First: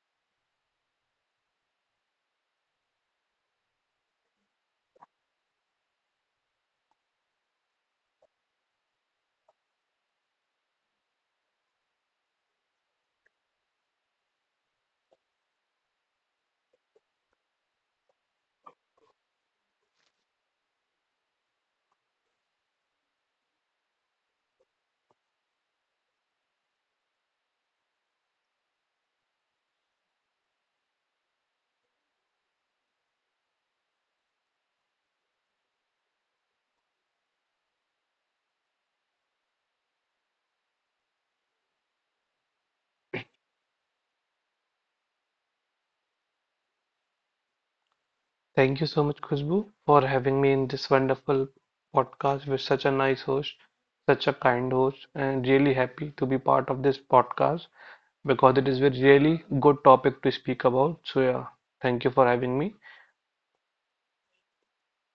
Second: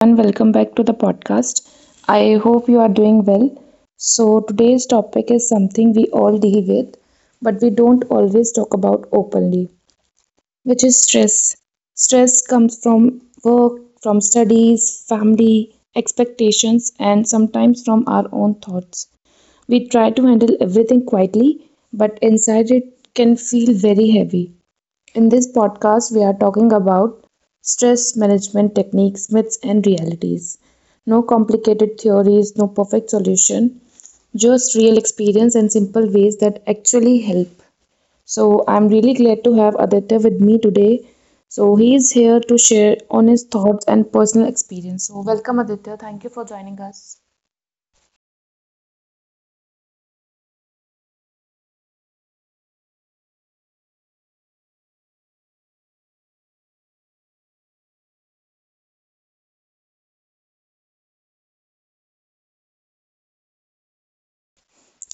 And welcome back to the podcast. I hope you are doing well. So, today's topic is something we all deal with, but we don't always talk about openly, which is stress. Stress comes from work, from studies, family, expectations, and sometimes from our own thoughts. We try to handle everything quietly, but inside it can feel very heavy. In this podcast, we are talking about stress management techniques, myths, and realities. No complicated theories, no perfect solution, just real experience and simple ways that actually help. So, I'm really glad to have Aditya with me today. So, he is here to share honest thoughts and personal experience. So, welcome, Aditya. Thank you for joining us. Thank you so much, Khushbu, for having me in this wonderful podcast with such a nice host, such a kind host, and really happy to be part of this podcast because it is a really good topic to speak about. So, yeah, thank you for having me.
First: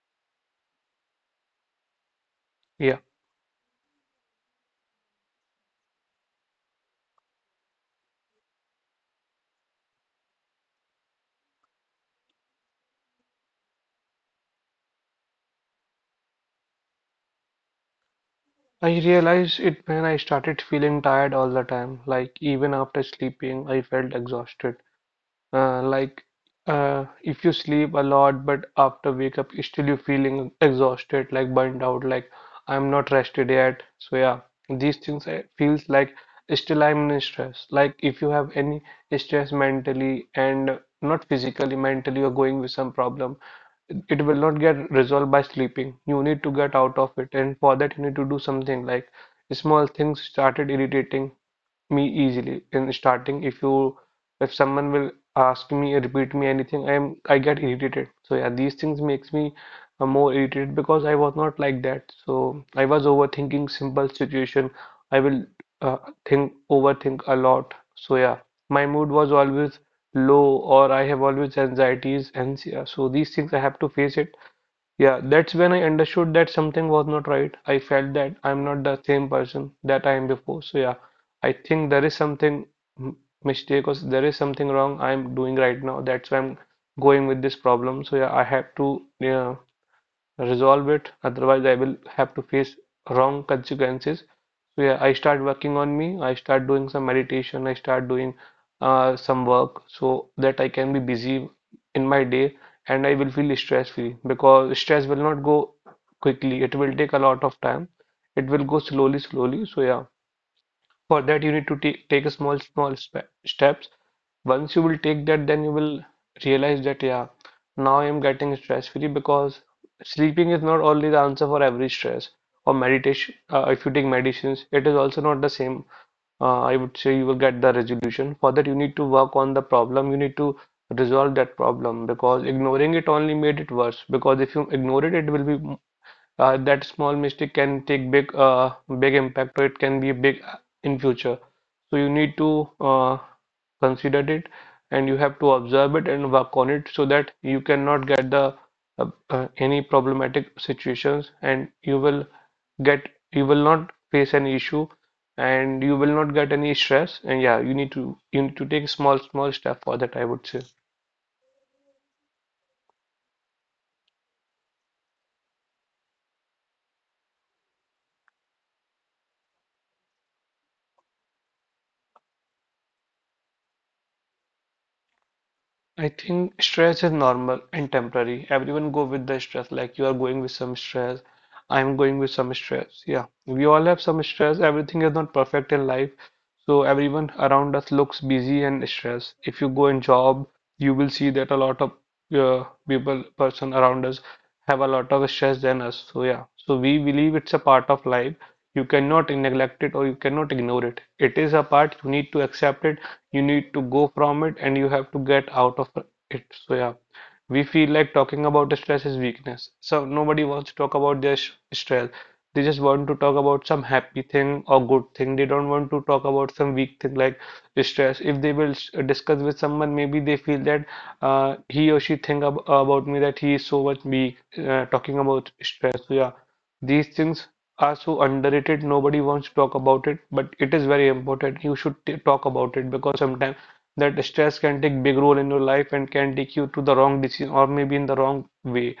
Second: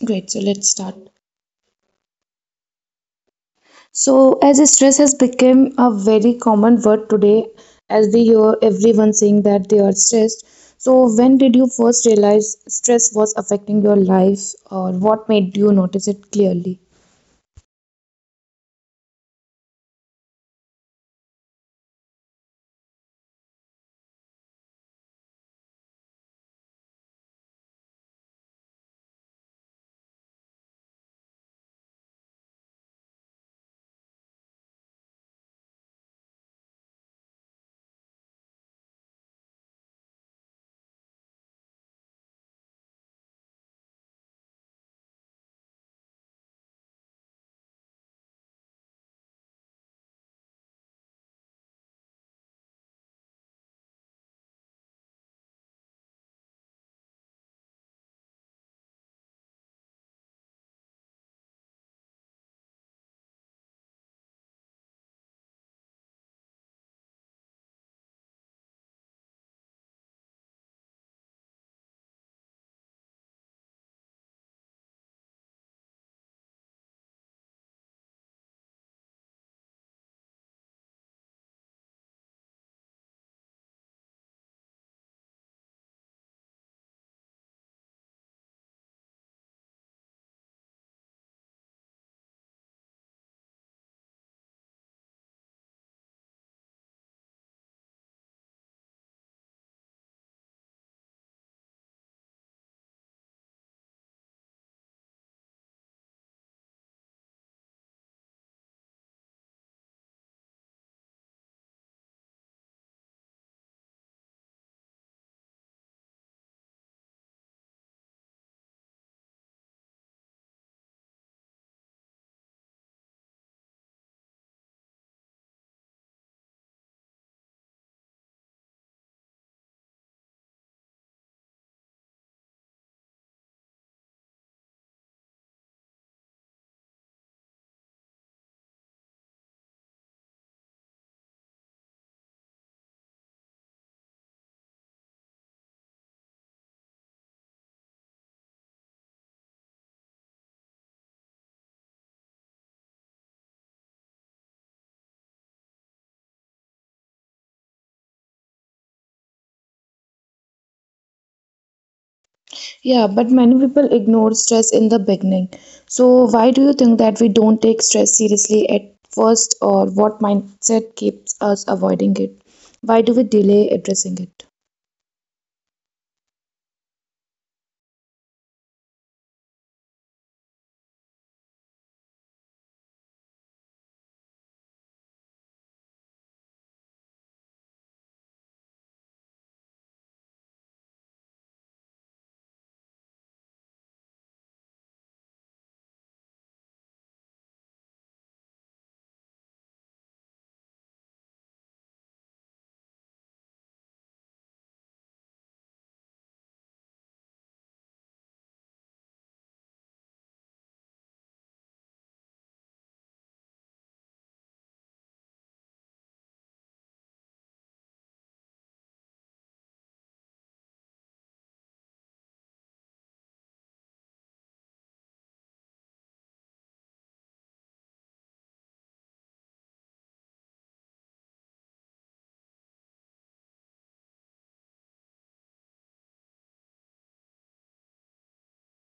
Great. So, let's start. Yeah, So, as stress has become a very common word today, as we hear everyone saying that they are stressed. So, when did you first realize stress was affecting your life, or what made you notice it clearly? I realized it when I started feeling tired all the time, like even after sleeping, I felt exhausted. Uh, like if you sleep a lot, but after wake up, still you feeling exhausted, like burned out, like I'm not rested yet. So yeah, these things I feels like still I'm in stress. Like if you have any stress mentally and not physically, mentally you're going with some problem, it will not get resolved by sleeping. You need to get out of it, and for that you need to do something like small things started irritating me easily in starting if someone will ask me repeat me anything I get irritated, so yeah, these things makes me more irritated because I was not like that, so I was overthinking simple situation. I will uh, think overthink a lot. So yeah, my mood was always low, or I have always anxieties. And yeah, so these things I have to face it. Yeah, that's when I understood that something was not right. I felt that I'm not the same person that I am before. So yeah, I think there is something m- there is something wrong I'm doing right now. That's why I'm going with this problem. So yeah, I have to resolve it, otherwise I will have to face wrong consequences. So yeah, I start working on me, I start doing some meditation, I start doing some work so that I can be busy in my day, and I will feel stress free because stress will not go quickly. It will take a lot of time. It will go slowly slowly. So yeah, for that, you need to take a small, small steps. Once you will take that, then you will realize that, yeah, now I am getting stress free, because sleeping is not only the answer for every stress. Or meditation, if you take medicines, it is also not the same. I would say you will get the resolution. For that, you need to work on the problem. You need to resolve that problem because ignoring it only made it worse. Because if you ignore it, it will be that small mistake can take big impact, or it can be big in future. So you need to consider it, and you have to observe it and work on it so that you cannot get the any problematic situations, and you will get you will not face any issue, and you will not get any stress. And yeah, you need to take small small step for that, I would say. Yeah, but many people ignore stress in the beginning. So, why do you think that we don't take stress seriously at first, or what mindset keeps us avoiding it? Why do we delay addressing it? I think stress is normal and temporary. Everyone go with the stress. Like you are going with some stress. I'm going with some stress. Yeah, we all have some stress. Everything is not perfect in life. So everyone around us looks busy and stressed. If you go in job, you will see that a lot of people, person around us have a lot of stress than us. So yeah, so we believe it's a part of life. You cannot neglect it or you cannot ignore it. It is a part. You need to accept it, you need to go from it, and you have to get out of it. So, yeah, we feel like talking about stress is weakness. So, nobody wants to talk about their stress. They just want to talk about some happy thing or good thing. They don't want to talk about some weak thing like stress. If they will discuss with someone, maybe they feel that, he or she think about me that he is so much weak, talking about stress. So, yeah, these things are so underrated. Nobody wants to talk about it, but it is very important. You should t talk about it, because sometimes that stress can take big role in your life and can take you to the wrong decision or maybe in the wrong way.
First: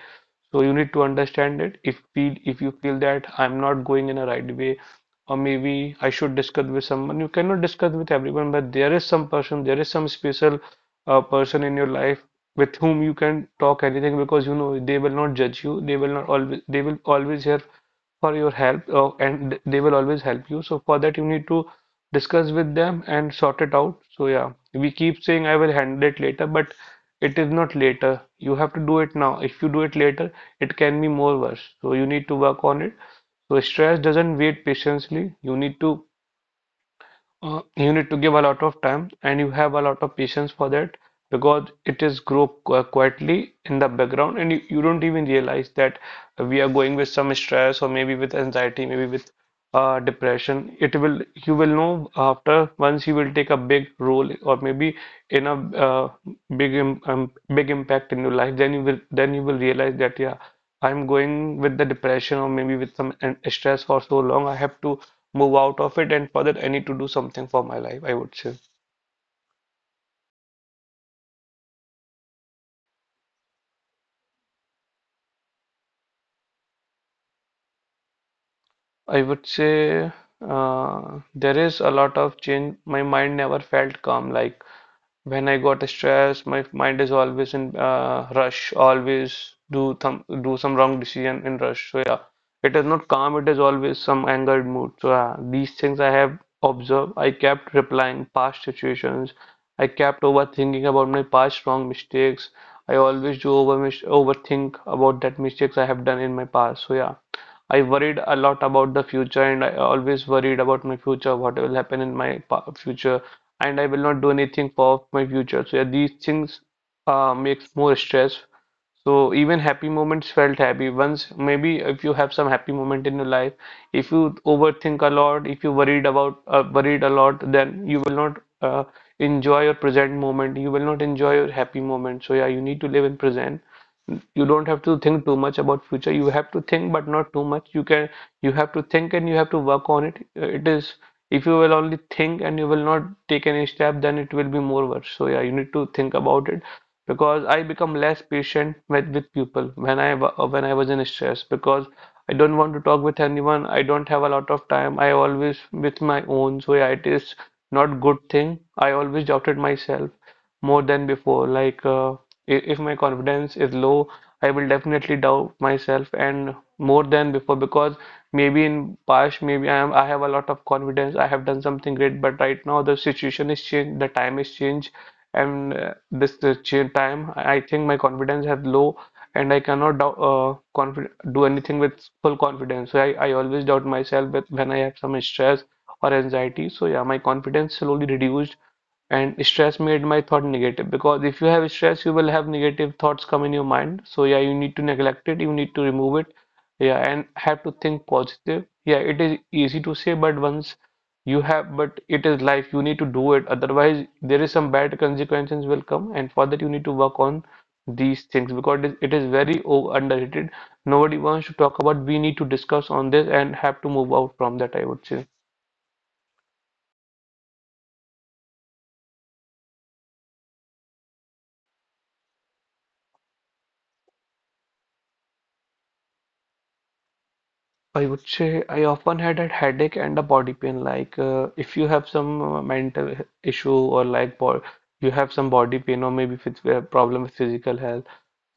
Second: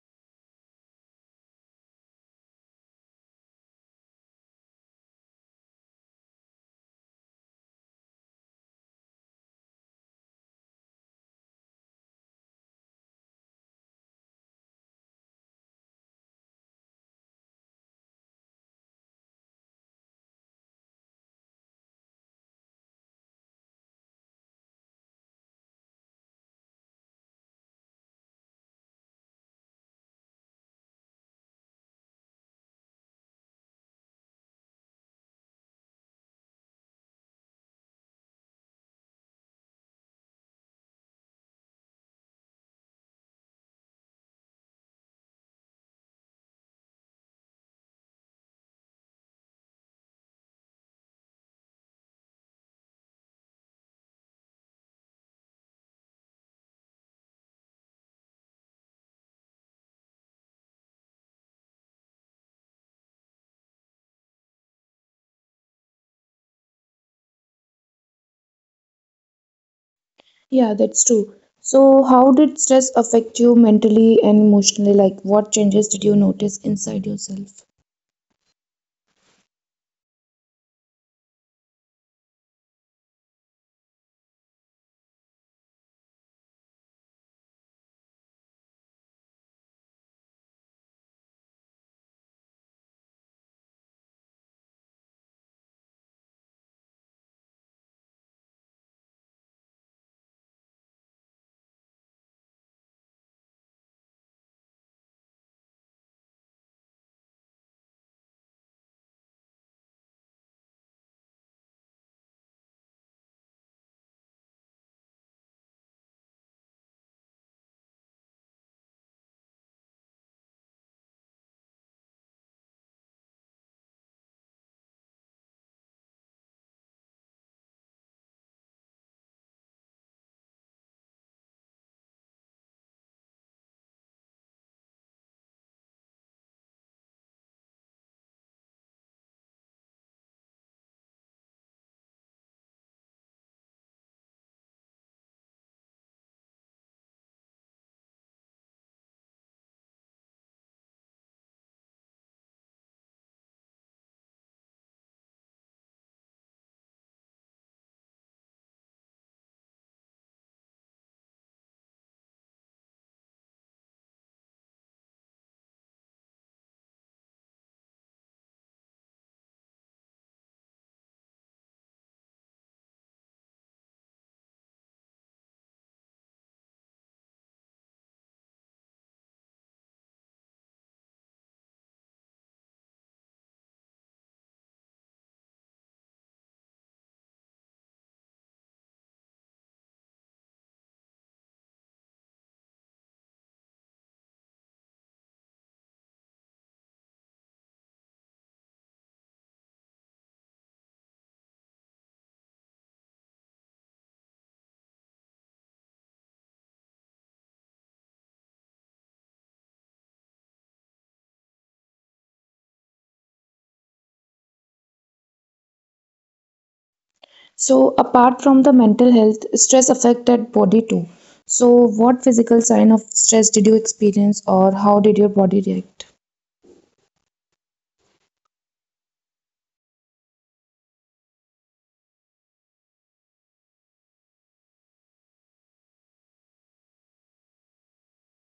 So you need to understand it. If you feel that I'm not going in a right way, or maybe I should discuss with someone, you cannot discuss with everyone, but there is some person, there is some special, person in your life with whom you can talk anything because you know they will not judge you. They will not always they will always here for your help, and they will always help you. So for that you need to discuss with them and sort it out. So yeah, we keep saying I will handle it later, but it is not later. You have to do it now. If you do it later, it can be more worse. So you need to work on it. So stress doesn't wait patiently. You need to give a lot of time and you have a lot of patience for that, because it is quietly in the background, and you don't even realize that we are going with some stress or maybe with anxiety, maybe with, depression. It will you will know after once you will take a big role or maybe in a big impact in your life, then you will realize that, yeah, I'm going with the depression or maybe with some stress for so long. I have to move out of it, and for that I need to do something for my life, I would say. Yeah, that's true. So, how did stress affect you mentally and emotionally? Like, what changes did you notice inside yourself? I would say, there is a lot of change. My mind never felt calm. Like when I got stressed, my mind is always in, rush, always do some wrong decision in rush. So yeah, it is not calm, it is always some angered mood. So yeah, these things I have observed. I kept replying past situations. I kept overthinking about my past wrong mistakes. I always do over mis overthink about that mistakes I have done in my past. So yeah, I worried a lot about the future, and I always worried about my future, what will happen in my future, and I will not do anything for my future. So yeah, these things, makes more stress. So even happy moments felt happy. Once, maybe if you have some happy moment in your life, if you overthink a lot, if you worried a lot, then you will not, enjoy your present moment. You will not enjoy your happy moment. So yeah, you need to live in present. You don't have to think too much about future. You have to think, but not too much. You can you have to think and you have to work on it. It is if you will only think and you will not take any step, then it will be more worse. So yeah, you need to think about it. Because I become less patient with people when I when I was in stress, because I don't want to talk with anyone. I don't have a lot of time. I always with my own, so yeah, it is not good thing. I always doubted myself more than before. Like, if my confidence is low, I will definitely doubt myself and more than before, because maybe in past, maybe I have a lot of confidence. I have done something great, but right now the situation is changed, the time is changed, and, this the change time, I think my confidence has low, and I cannot doubt, confi do anything with full confidence. So I always doubt myself with when I have some stress or anxiety. So yeah, my confidence slowly reduced, and stress made my thought negative, because if you have stress you will have negative thoughts come in your mind. So yeah, you need to neglect it, you need to remove it, yeah, and have to think positive. Yeah, it is easy to say, but once you have but it is life, you need to do it, otherwise there is some bad consequences will come. And for that you need to work on these things because it is very underrated. Nobody wants to talk about, we need to discuss on this and have to move out from that, I would say. So, apart from the mental health, stress affected body too. So, what physical sign of stress did you experience, or how did your body react? I would say I often had a headache and a body pain. Like if you have some mental issue or like bo you have some body pain or maybe phys problem with physical health,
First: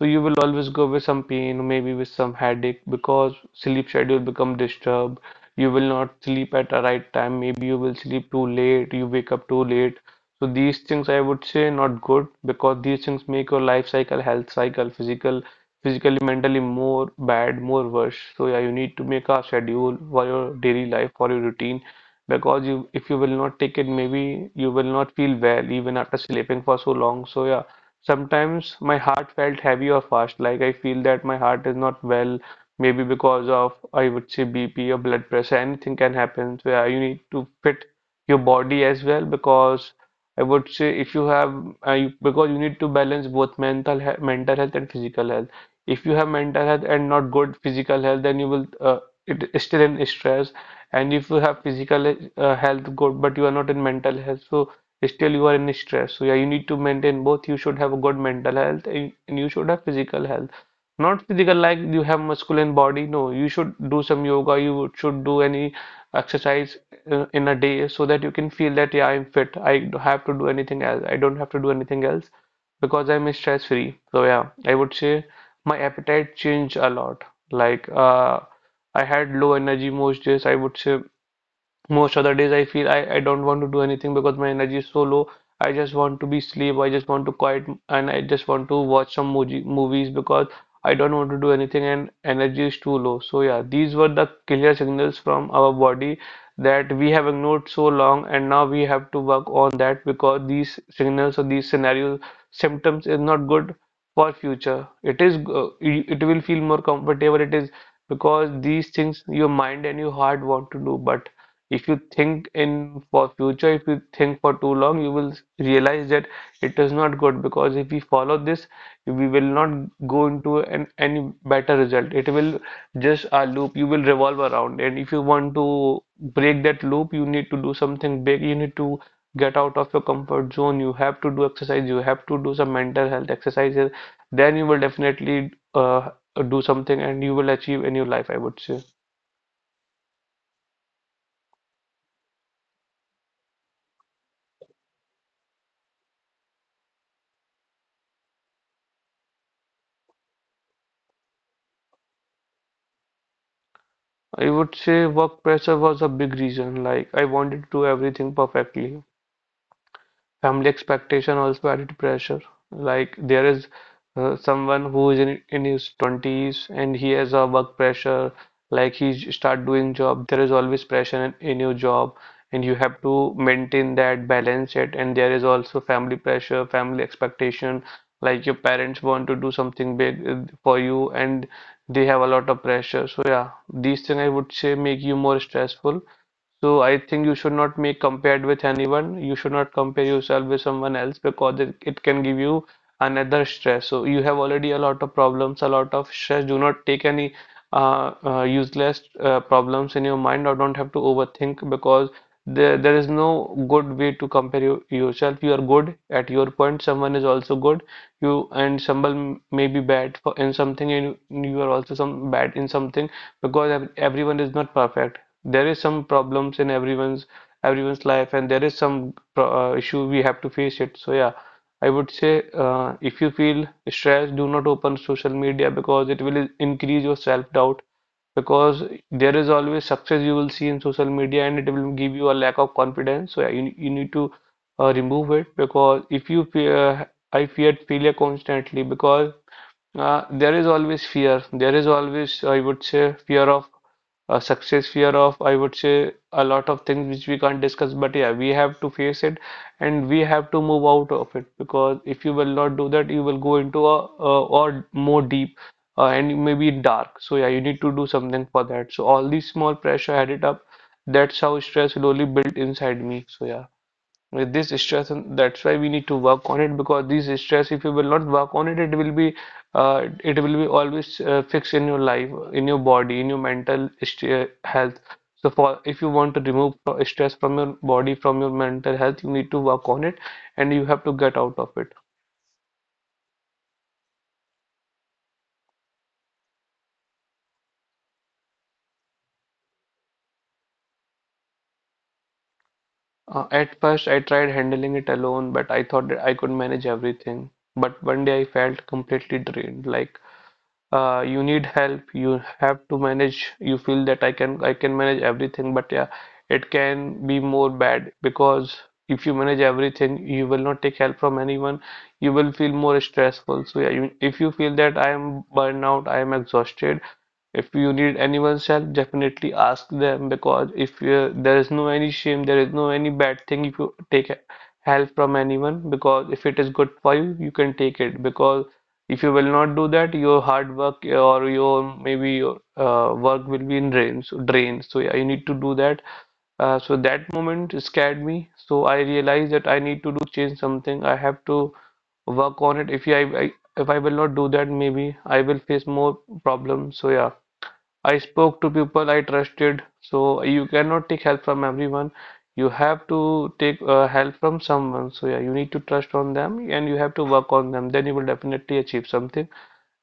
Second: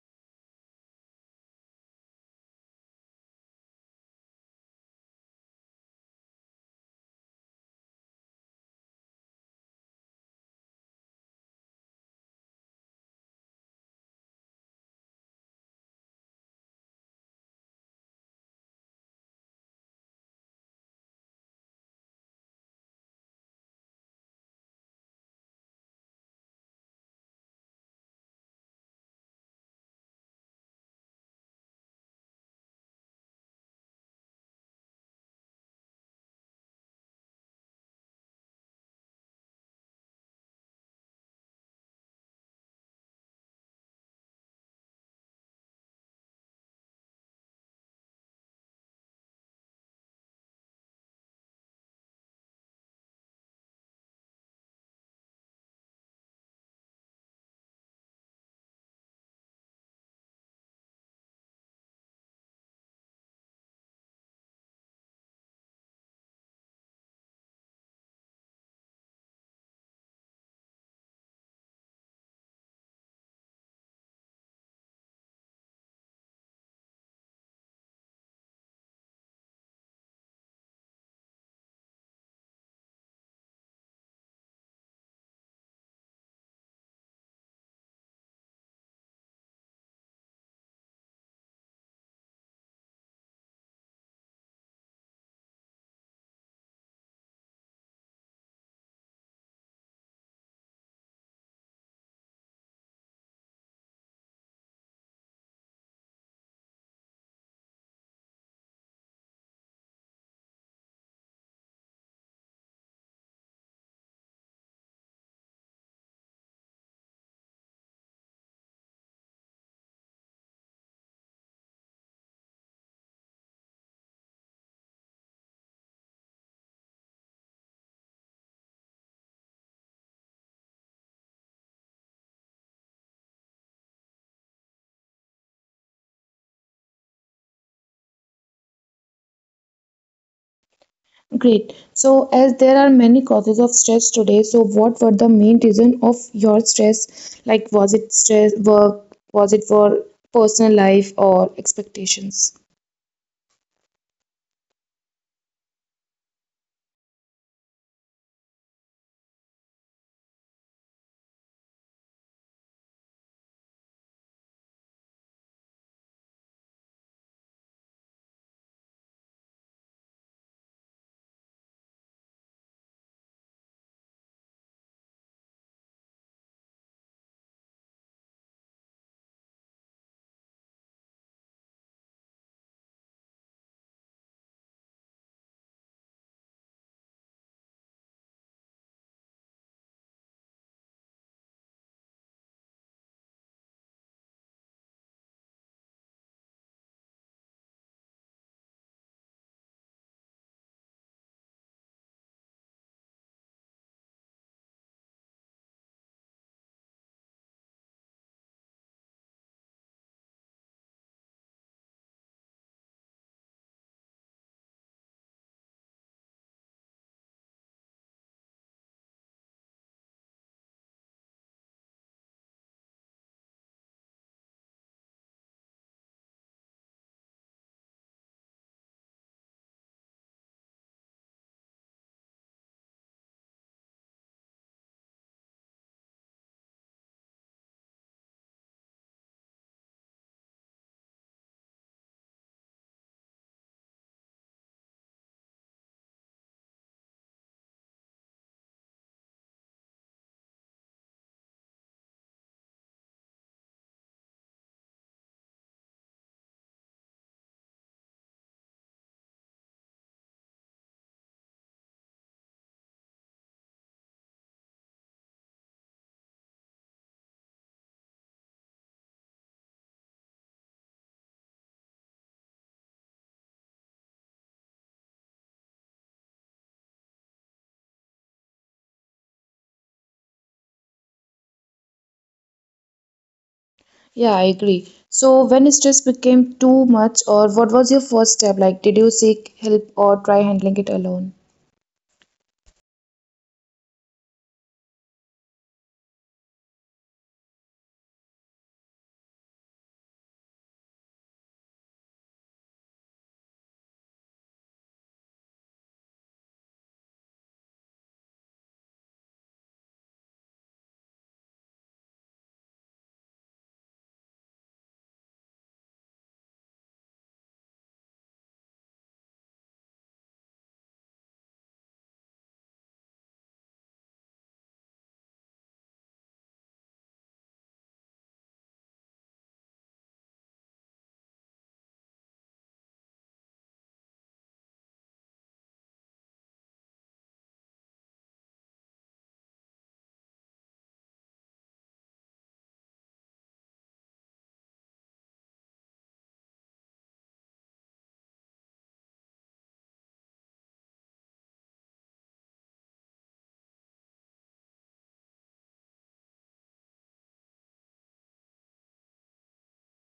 so you will always go with some pain, maybe with some headache, because sleep schedule become disturbed. You will not sleep at the right time. Maybe you will sleep too late. You wake up too late. So these things I would say not good, because these things make your life cycle, health cycle, physical, physically, mentally more bad, more worse. So yeah, you need to make a schedule for your daily life, for your routine, because you if you will not take it, maybe you will not feel well even after sleeping for so long. So yeah. Sometimes my heart felt heavy or fast, like I feel that my heart is not well, maybe because of, I would say, BP or blood pressure. Anything can happen where you need to fit your body as well. Because I would say if you have, because you need to balance both mental health and physical health. If you have mental health and not good physical health, then you will, it is still in stress. And if you have physical health good, but you are not in mental health, so still you are in stress. So yeah, you need to maintain both. You should have a good mental health and you should have physical health. Not physical like you have muscular body, no, you should do some yoga, you should do any exercise in a day, so that you can feel that yeah, I'm fit, I don't have to do anything else, I don't have to do anything else because I'm stress free. So yeah, I would say my appetite changed a lot. like uh I had low energy most days, I would say most other days I feel I don't want to do anything because my energy is so low. I just want to be sleep. I just want to quiet and I just want to watch some moji movies because I don't want to do anything and energy is too low. So yeah, these were the clear signals from our body that we have ignored so long, and now we have to work on that, because these signals or these scenarios symptoms is not good for future. It is, it will feel more comfortable. It is because these things your mind and your heart want to do, but if you think in for future, if you think for too long, you will realize that it is not good, because if we follow this, we will not go into an any better result, it will just a loop, you will revolve around, and if you want to break that loop, you need to do something big, you need to get out of your comfort zone, you have to do exercise, you have to do some mental health exercises, then you will definitely do something and you will achieve in your life, I would say. Great. So, as there are many causes of stress today, so what were the main reason of your stress? Like, was it stress, work, was it for personal life, or expectations? I would say work pressure was a big reason, like I wanted to do everything perfectly. Family expectation also added pressure. Like there is someone who is in his 20s and he has a work pressure. Like start doing job, there is always pressure in your job, and you have to maintain that balance it. And there is also family pressure, family expectation. Like your parents want to do something big for you, and they have a lot of pressure. So yeah, these things I would say make you more stressful. So I think you should not make compared with anyone. You should not compare yourself with someone else, because it can give you another stress. So you have already a lot of problems, a lot of stress. Do not take any useless problems in your mind, or don't have to overthink, because there is no good way to compare you, yourself. You are good at your point. Someone is also good. You and someone may be bad for, in something, and you are also some bad in something, because everyone is not perfect, there is some problems in everyone's life, and there is some issue we have to face it. So yeah, I would say, if you feel stressed, do not open social media, because it will increase your self-doubt, because there is always success you will see in social media, and it will give you a lack of confidence. So yeah, you need to remove it, because if you fear I feared failure constantly, because there is always fear. There is always, I would say, fear of success, fear of, I would say, a lot of things which we can't discuss. But yeah, we have to face it and we have to move out of it, because if you will not do that, you will go into a or more deep and maybe dark. So yeah, you need to do something for that. So all these small pressure added up. That's how stress slowly built inside me. So yeah, with this stress, and that's why we need to work on it, because this stress if you will not work on it, it will be, it will be always fixed in your life, in your body, in your mental health. So for if you want to remove stress from your body, from your mental health, you need to work on it and you have to get out of it. Yeah, I agree. So, when stress became too much, or what was your first step? Like, did you seek help or try handling it alone? At first I tried handling it alone, but I thought that I could manage everything, but one day I felt completely drained. Like you need help, you have to manage, you feel that I can manage everything, but yeah, it can be more bad, because if you manage everything, you will not take help from anyone, you will feel more stressful. So yeah, you, if you feel that I am burnout, I am exhausted, if you need anyone's help, definitely ask them, because if you, there is no any shame, there is no any bad thing if you take help from anyone, because if it is good for you, you can take it, because if you will not do that, your hard work or your maybe your work will be in drains. So yeah, you need to do that. So that moment scared me. So I realized that I need to do change something. I have to work on it. If I will not do that, maybe I will face more problems. So yeah, I spoke to people I trusted. So you cannot take help from everyone. You have to take help from someone. So yeah, you need to trust on them and you have to work on them. Then you will definitely achieve something.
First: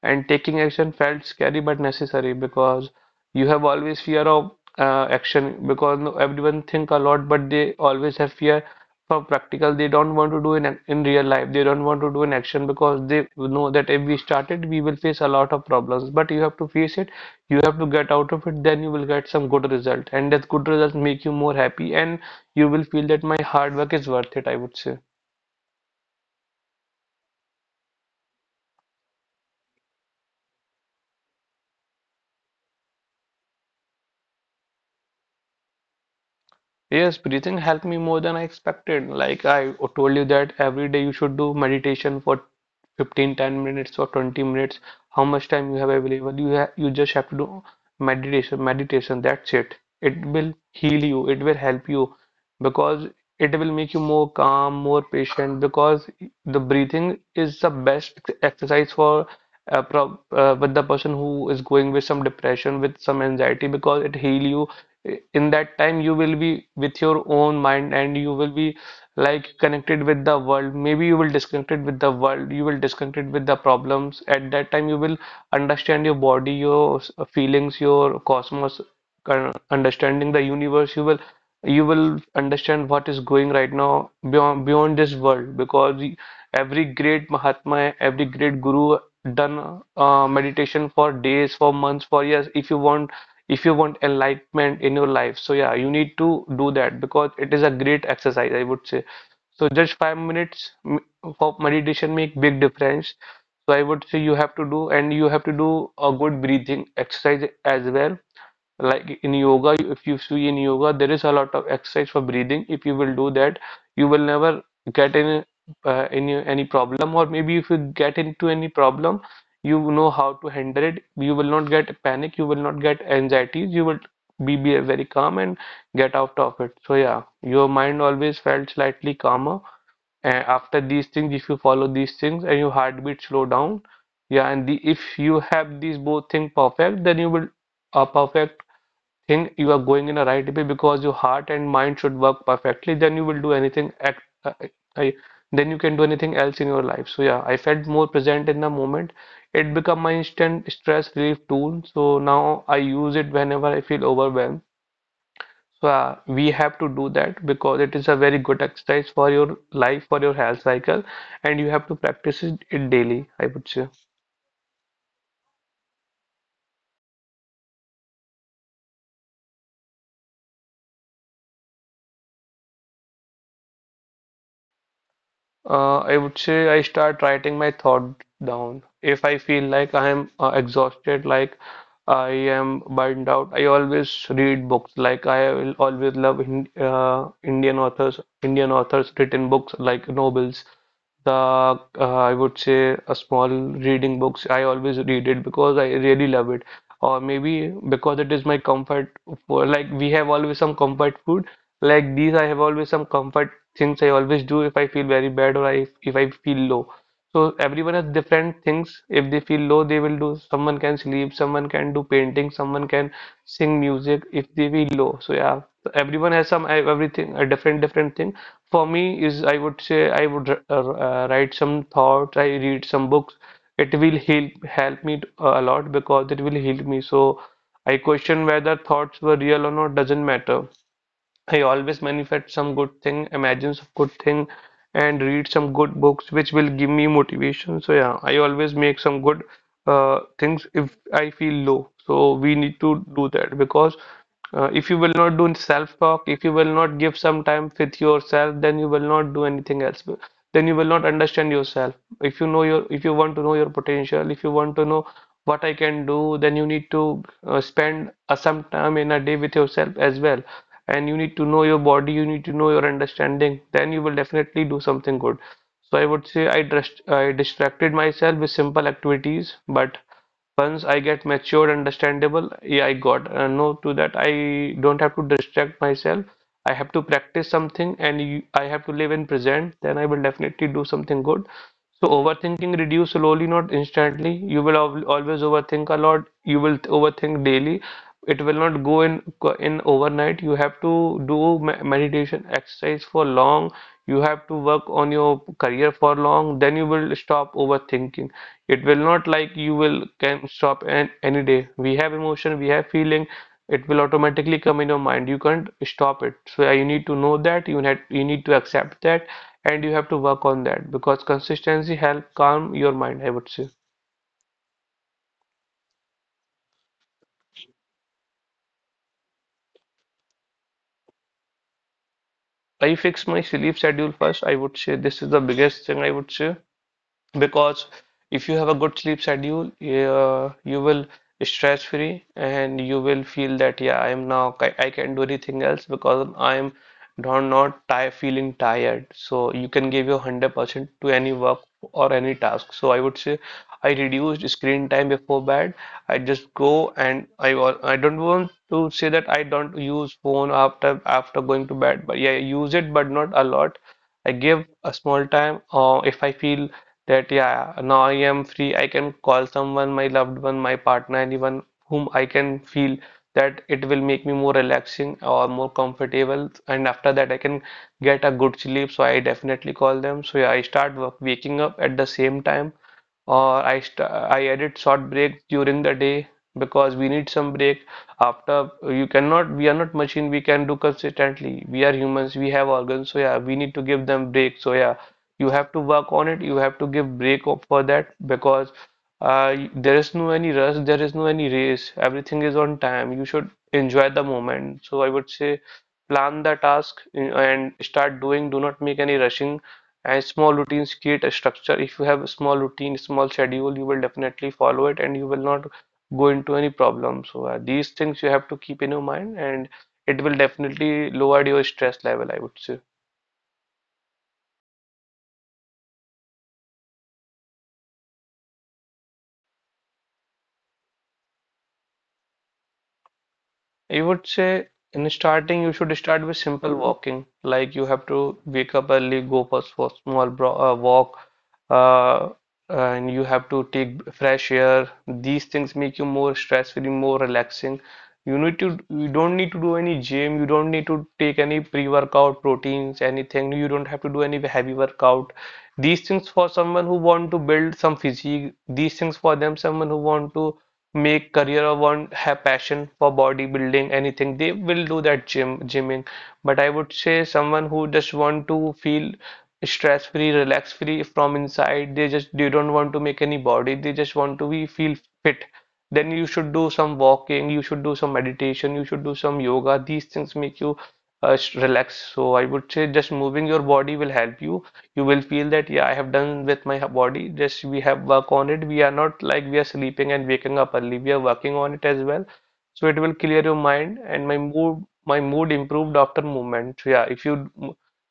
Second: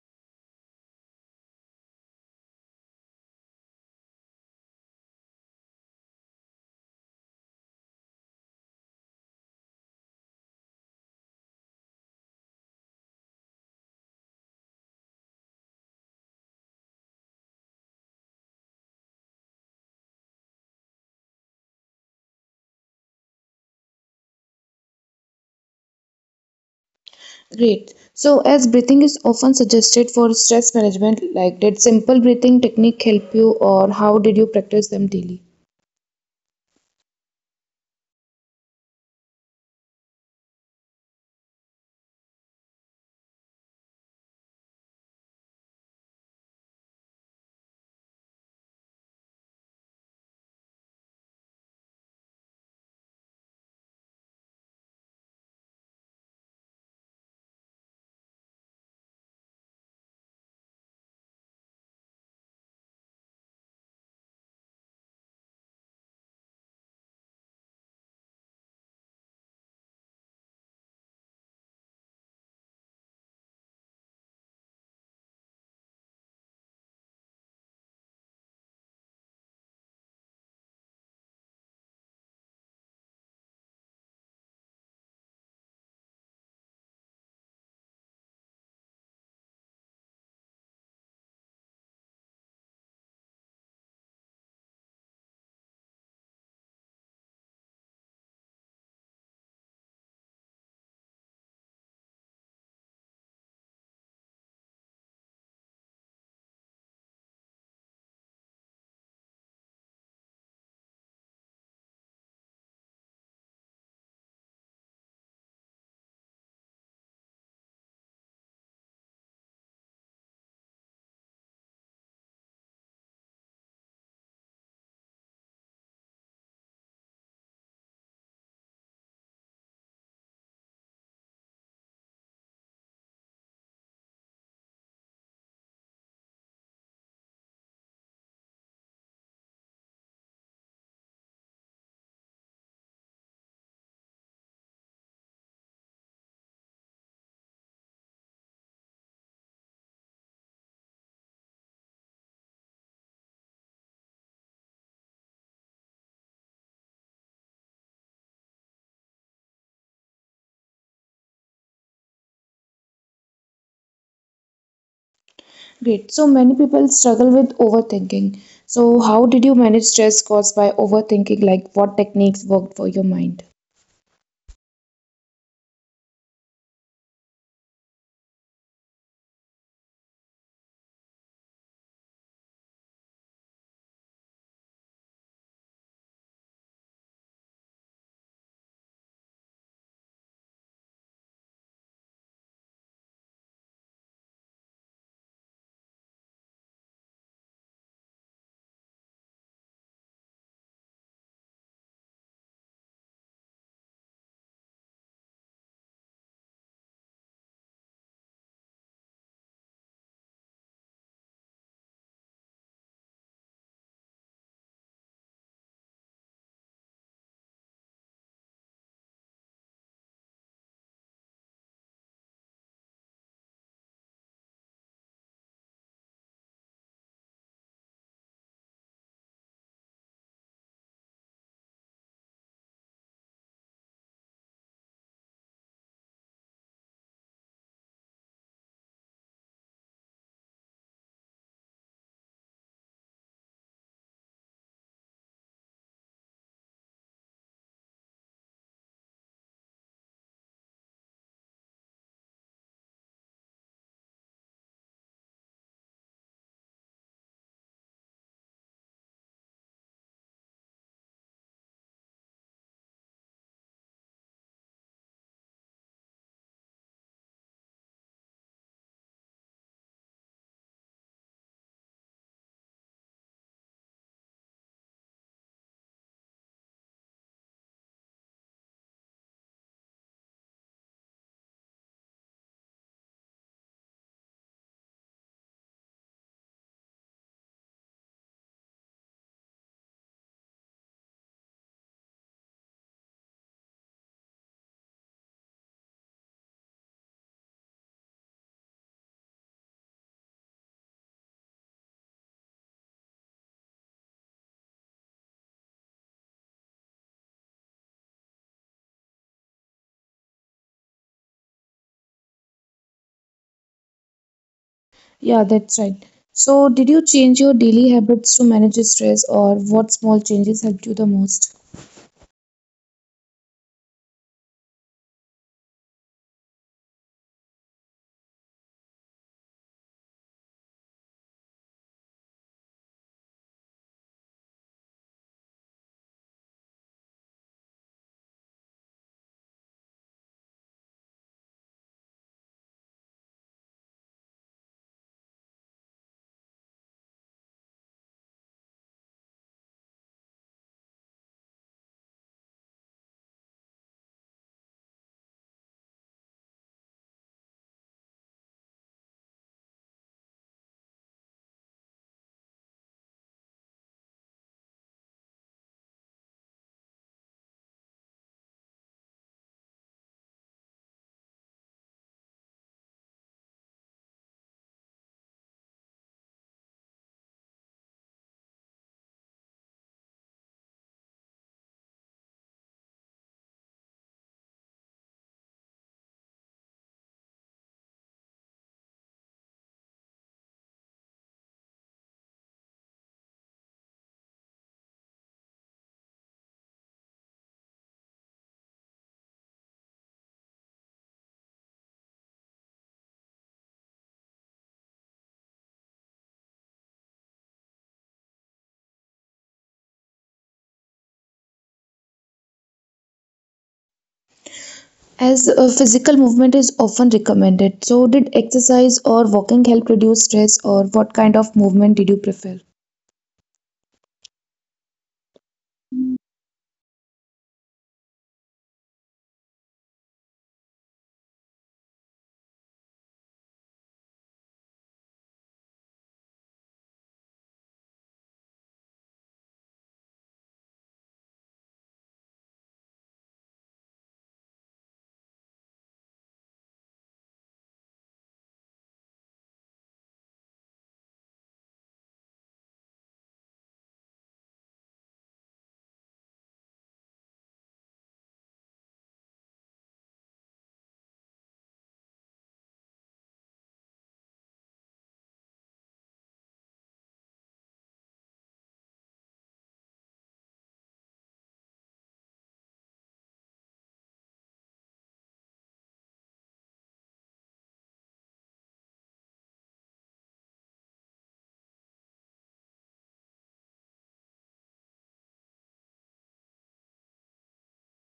And taking action felt scary but necessary, because you have always fear of action, because everyone think a lot, but they always have fear for practical, they don't want to do in in real life, they don't want to do in action, because they know that if we started, we will face a lot of problems, but you have to face it, you have to get out of it, then you will get some good result, and that good result make you more happy, and you will feel that my hard work is worth it, I would say. Great. So, as breathing is often suggested for stress management, like, did simple breathing technique help you, or how did you practice them daily? Yes, breathing helped me more than I expected. Like I told you that every day you should do meditation for 15, 10 minutes or 20 minutes. How much time you have available? You just have to do meditation. That's it. It will heal you. It will help you, because it will make you more calm, more patient. Because the breathing is the best exercise for pro with the person who is going with some depression, with some anxiety, because it heal you. In that time you will be with your own mind, and you will be like connected with the world. Maybe you will disconnected with the world, you will disconnected with the problems. At that time you will understand your body, your feelings, your cosmos, understanding the universe. You will you will understand what is going right now beyond this world, because every great Mahatma, every great guru done meditation for days, for months, for years. If you want enlightenment in your life, so yeah, you need to do that because it is a great exercise, I would say. So just 5 minutes of meditation make big difference. So I would say you have to do, and you have to do a good breathing exercise as well. Like in yoga, if you see in yoga there is a lot of exercise for breathing. If you will do that, you will never get in any problem, or maybe if you get into any problem, you know how to handle it. You will not get panic, you will not get anxieties, you will be very calm and get out of it. So yeah, your mind always felt slightly calmer. And after these things, if you follow these things, and your heartbeat slow down, yeah, if you have these both things perfect, then you will a perfect think you are going in a right way, because your heart and mind should work perfectly. Then you will do anything I, then you can do anything else in your life. So yeah, I felt more present in the moment. It become my instant stress relief tool, so now I use it whenever I feel overwhelmed. So we have to do that because it is a very good exercise for your life, for your health cycle. And you have to practice it daily, I would say. Great. So, many people struggle with overthinking. So, how did you manage stress caused by overthinking? Like, what techniques worked for your mind? I would say I start writing my thought down. If I feel like I am exhausted, like I am burned out, I always read books. Like I will always love Hin Indian authors, written books like novels. The I would say a small reading books. I always read it because I really love it, or maybe because it is my comfort food. Like we have always some comfort food, like these, I have always some comfort things I always do if I feel very bad, or I, if I feel low. So everyone has different things. If they feel low, they will do. Someone can sleep, someone can do painting, someone can sing music if they feel low. So yeah, so everyone has some everything a different thing. For me is, I would say, I would write some thoughts. I read some books. It will help me a lot because it will heal me. So I question whether thoughts were real or not, doesn't matter. I always manifest some good thing, imagine some good thing, and read some good books which will give me motivation. So yeah, I always make some good things if I feel low. So we need to do that because if you will not do self-talk, if you will not give some time with yourself, then you will not do anything else. Then you will not understand yourself. If you want to know your potential, if you want to know what I can do, then you need to spend some time in a day with yourself as well. And you need to know your body, you need to know your understanding, then you will definitely do something good. So I would say I distracted myself with simple activities, but once I get matured, understandable, yeah, I got no to that. I don't have to distract myself. I have to practice something, I have to live in present, then I will definitely do something good. So overthinking reduce slowly, not instantly. You will always overthink a lot. You will overthink daily. It will not go in overnight. You have to do meditation exercise for long. You have to work on your career for long. Then you will stop overthinking. It will not like you will can stop any day. We have emotion, we have feeling. It will automatically come in your mind. You can't stop it. So you need to know that. You need to accept that, and you have to work on that because consistency help calm your mind, I would say. Yeah, that's right. So, did you change your daily habits to manage stress, or what small changes helped you the most? I fix my sleep schedule first, I would say. This is the biggest thing, I would say, because if you have a good sleep schedule, you will stress free, and you will feel that yeah, I am now, I can do anything else because I am not tired, feeling tired. So you can give your 100% to any work or any task. So I would say I reduced screen time before bed. I just go and I don't want to say that I don't use phone after going to bed, but yeah, I use it but not a lot. I give a small time, or if I feel that yeah, now I am free, I can call someone, my loved one, my partner, anyone whom I can feel that it will make me more relaxing or more comfortable. And after that I can get a good sleep, so I definitely call them. So yeah, waking up at the same time, or I edit short breaks during the day, because we need some break. After you cannot, we are not machine, we can do consistently, we are humans, we have organs. So yeah, we need to give them break. So yeah, you have to work on it, you have to give break up for that, because there is no any rush, there is no any race, everything is on time, you should enjoy the moment. So I would say plan the task and start doing, do not make any rushing. And small routines create a structure. If you have a small routine, small schedule, you will definitely follow it and you will not go into any problem. So these things you have to keep in your mind, and it will definitely lower your stress level, I would say. As physical movement is often recommended, so did exercise or walking help reduce stress, or what kind of movement did you prefer? I would say in starting, you should start with simple walking. Like you have to wake up early, go for small bro walk, uh, and you have to take fresh air. These things make you more stress-free, more relaxing. You don't need to do any gym. You don't need to take any pre-workout proteins, anything. You don't have to do any heavy workout. These things for someone who want to build some physique. These things for them, someone who want to make career or want have passion for bodybuilding, anything they will do that gym gymming. But I would say someone who just want to feel stress free, relax free from inside, they don't want to make any body, they just want to be feel fit. Then you should do some walking, you should do some meditation, you should do some yoga. These things make you relax. So I would say just moving your body will help you. You will feel that yeah, I have done with my body, just we have work on it, we are not like we are sleeping and waking up early, we are working on it as well. So it will clear your mind. And my mood improved after movement. So yeah, if you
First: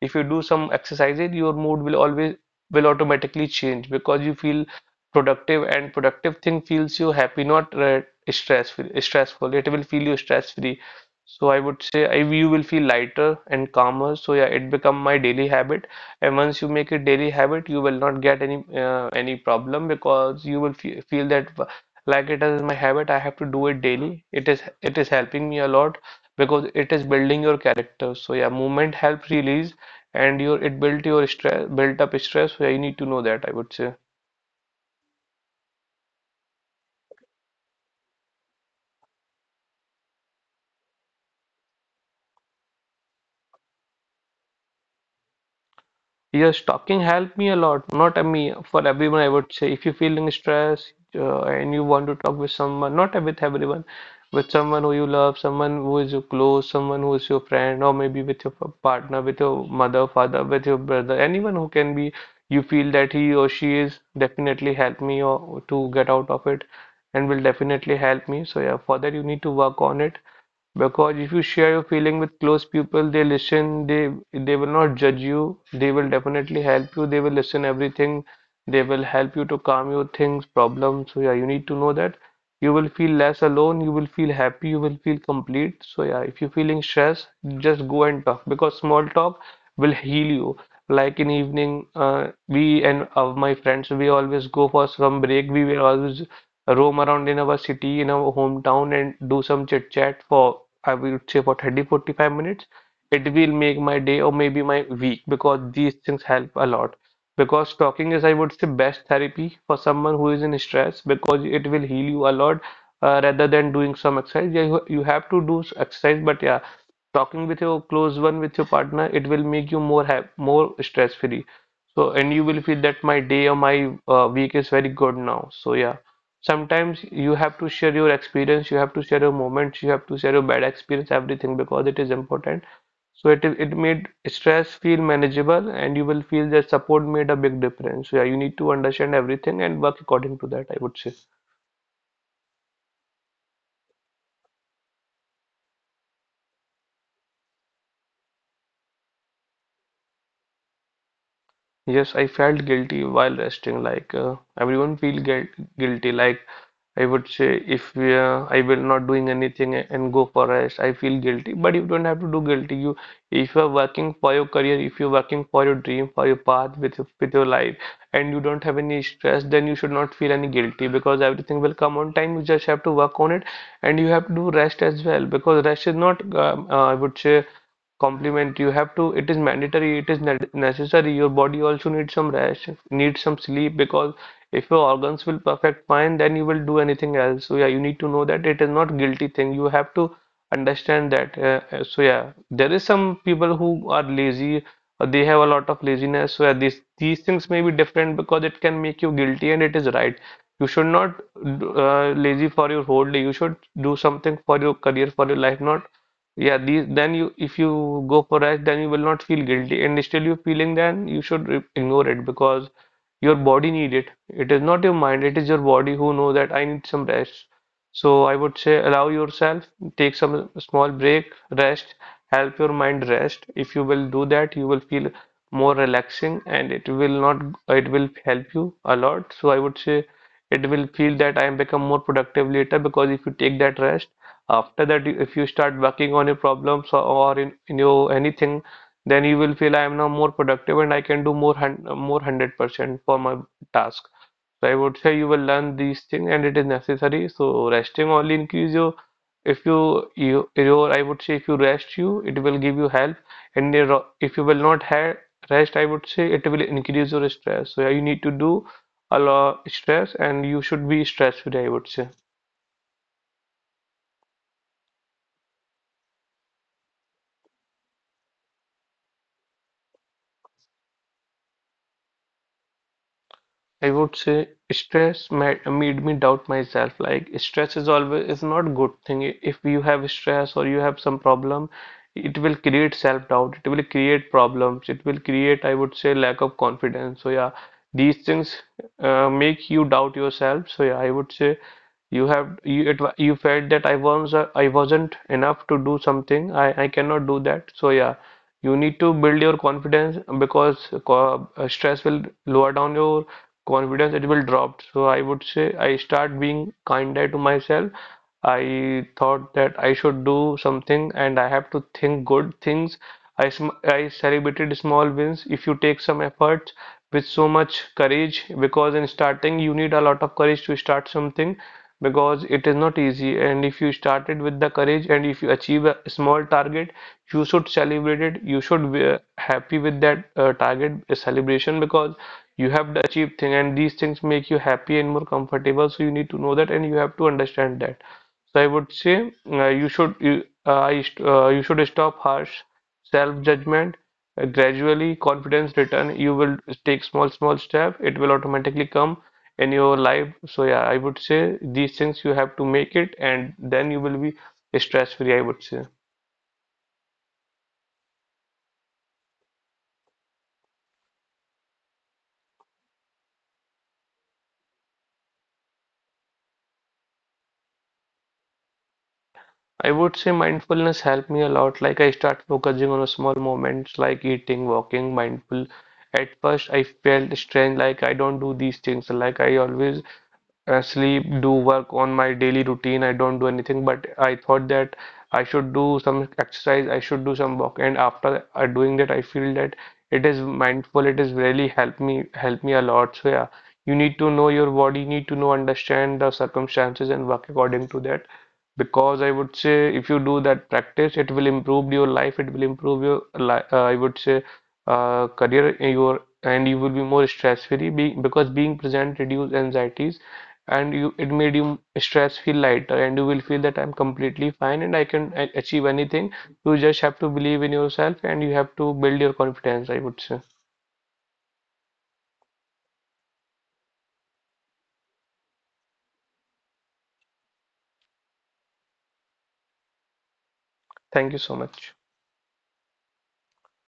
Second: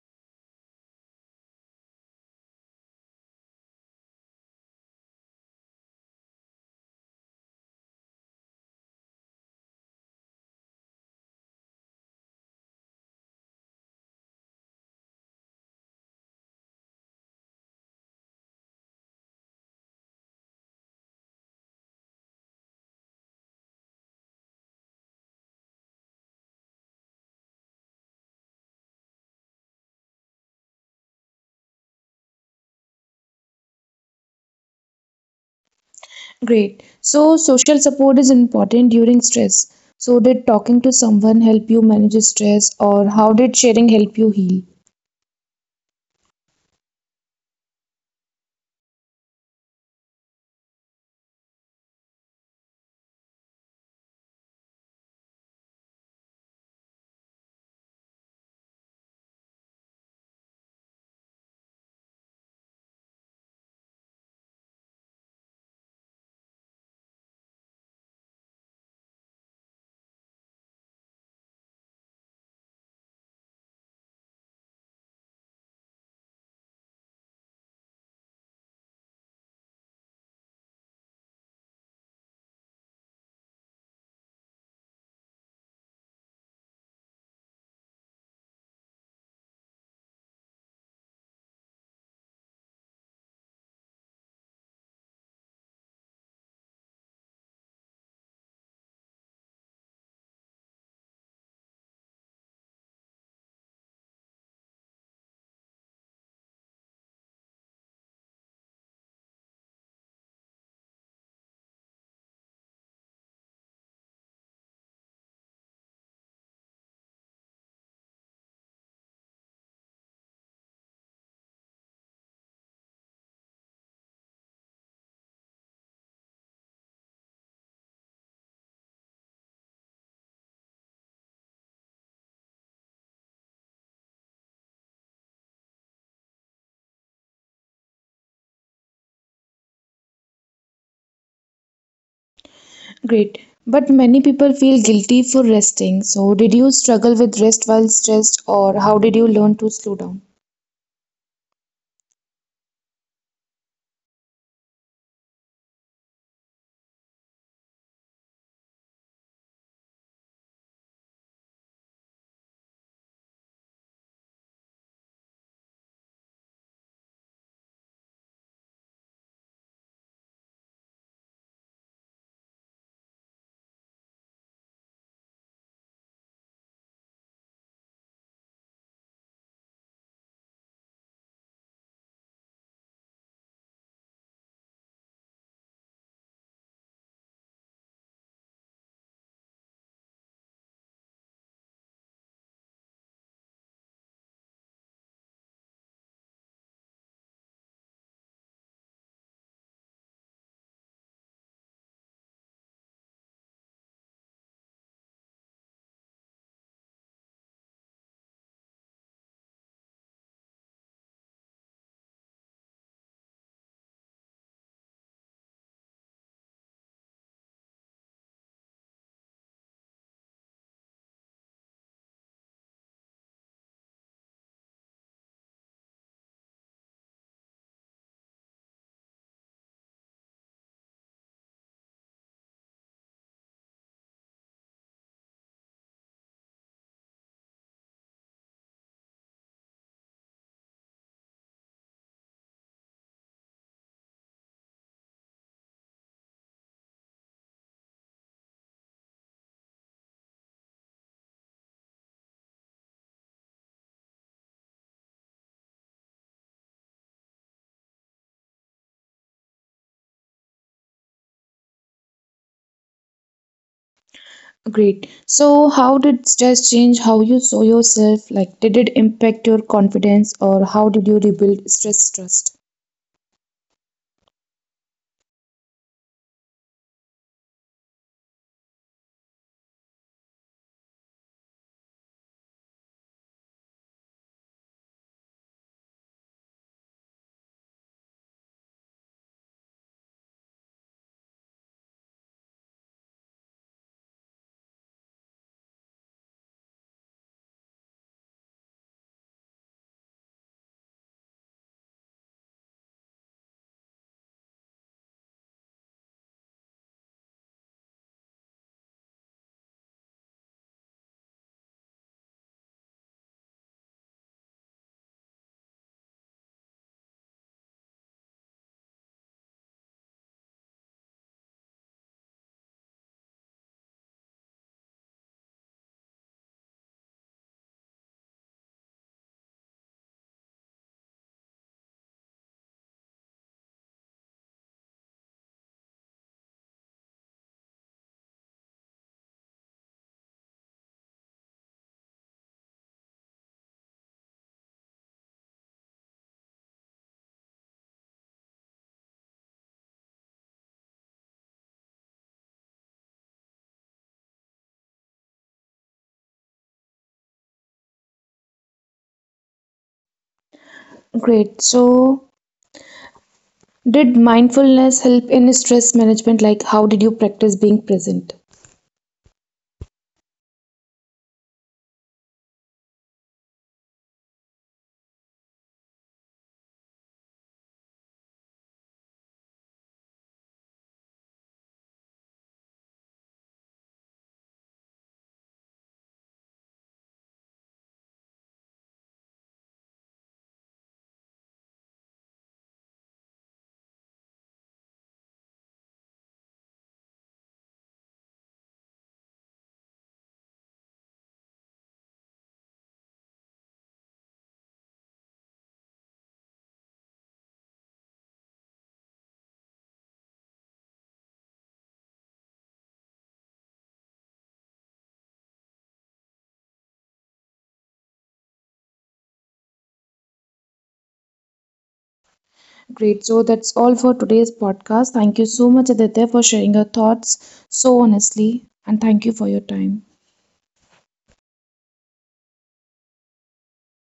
if you do some exercises, your mood will always will automatically change, because you feel productive, and productive thing feels you happy, not stressful, it will feel you stress free. So I would say you will feel lighter and calmer. So yeah, it become my daily habit. And once you make it daily habit, you will not get any problem because you will fe feel that like it is my habit, I have to do it daily. It is helping me a lot, because it is building your character. So yeah, movement help release and your it built your stress built up stress. So yeah, you need to know that, I would say. Great. So, social support is important during stress. So, did talking to someone help you manage stress, or how did sharing help you heal? Yes, talking helped me a lot. Not a me, for everyone, I would say. If you're feeling stress and you want to talk with someone, not with everyone, with someone who you love, someone who is your close, someone who is your friend, or maybe with your partner, with your mother, father, with your brother, anyone who can be, you feel that he or she is definitely help me, or to get out of it, and will definitely help me. So yeah, for that you need to work on it, because if you share your feeling with close people, they listen, they will not judge you, they will definitely help you, they will listen everything, they will help you to calm your things, problems. So yeah, you need to know that you will feel less alone, you will feel happy, you will feel complete. So yeah, if you're feeling stress, just go and talk, because small talk will heal you. Like in evening, we and my friends, we always go for some break. We will always roam around in our city, in our hometown, and do some chit chat for I will say for 30-45 minutes, it will make my day, or maybe my week, because these things help a lot. Because talking is, I would say, best therapy for someone who is in stress because it will heal you a lot rather than doing some exercise. Yeah, you have to do exercise, but yeah, talking with your close one with your partner, it will make you more hap more stress free. So and you will feel that my day or my week is very good now. So yeah, sometimes you have to share your experience, you have to share your moments, you have to share your bad experience, everything, because it is important. So it made stress feel manageable, and you will feel that support made a big difference. So yeah, you need to understand everything and work according to that, I would say. Great. But many people feel guilty for resting. So, did you struggle with rest while stressed, or how did you learn to slow down? Yes, I felt guilty while resting. Like everyone feel guilty. Like I would say, if we, I will not doing anything and go for rest, I feel guilty. But you don't have to do guilty. You, if you are working for your career, if you're working for your dream, for your path with with your life, and you don't have any stress, then you should not feel any guilty because everything will come on time. You just have to work on it, and you have to do rest as well because rest is not, I would say complement. You have to, it is mandatory, it is necessary. Your body also needs some rest, needs some sleep, because if your organs will perfect fine, then you will do anything else. So yeah, you need to know that it is not guilty thing. You have to understand that. So yeah, there is some people who are lazy, they have a lot of laziness. So yeah, these things may be different because it can make you guilty, and it is right. You should not lazy for your whole day. You should do something for your career, for your life, not yeah, these, then you if you go for rest, then you will not feel guilty, and still you feeling, then you should ignore it because your body need it. It is not your mind; it is your body who know that I need some rest. So I would say allow yourself, take some small break, rest, help your mind rest. If you will do that, you will feel more relaxing, and it will not, it will help you a lot. So I would say it will feel that I am become more productive later because if you take that rest after that, if you start working on your problems or, in your anything, then you will feel I am now more productive and I can do more hun more 100% for my task. So I would say you will learn these things, and it is necessary. So resting only increase your, if you your, I would say, if you rest, you it will give you help. And if you will not have rest, I would say it will increase your stress. So yeah, you need to do a lot stress, and you should be stress free, I would say. Great. So, how did stress change how you saw yourself? Like, did it impact your confidence, or how did you rebuild stress trust? I would say stress made, made me doubt myself. Like stress is always is not good thing. If you have stress or you have some problem, it will create self-doubt. It will create problems. It will create, I would say, lack of confidence. So yeah, these things make you doubt yourself. So yeah, I would say you have you it, you felt that I was I wasn't enough to do something. I cannot do that. So yeah, you need to build your confidence because stress will lower down your confidence, it will drop. So I would say I start being kinder to myself. I thought that I should do something and I have to think good things. I celebrated small wins. If you take some effort with so much courage, because in starting you need a lot of courage to start something, because it is not easy. And if you started with the courage and if you achieve a small target, you should celebrate it, you should be happy with that target celebration, because you have the achieved thing, and these things make you happy and more comfortable. So you need to know that and you have to understand that. So I would say you should you, I st- you should stop harsh self-judgment. Gradually, confidence return. You will take small step. It will automatically come in your life. So yeah, I would say these things you have to make it, and then you will be stress free, I would say. Great. So, did mindfulness help in stress management? Like, how did you practice being present? I would say mindfulness helped me a lot. Like I start focusing on a small moments like eating, walking, mindful. At first I felt strange, like I don't do these things. Like I always sleep, do work on my daily routine. I don't do anything, but I thought that I should do some exercise, I should do some walk, and after doing that, I feel that it is mindful, it is really help me a lot. So yeah, you need to know your body, you need to know understand the circumstances and work according to that. Because I would say if you do that practice, it will improve your life, it will improve your li I would say career your, and you will be more stress free because being present reduce anxieties, and you it made you stress feel lighter, and you will feel that I'm completely fine and I can achieve anything. You just have to believe in yourself and you have to build your confidence, I would say. Great. So, that's all for today's podcast. Thank you so much, Aditya, for sharing your thoughts so honestly, and thank you for your time. Thank you so much.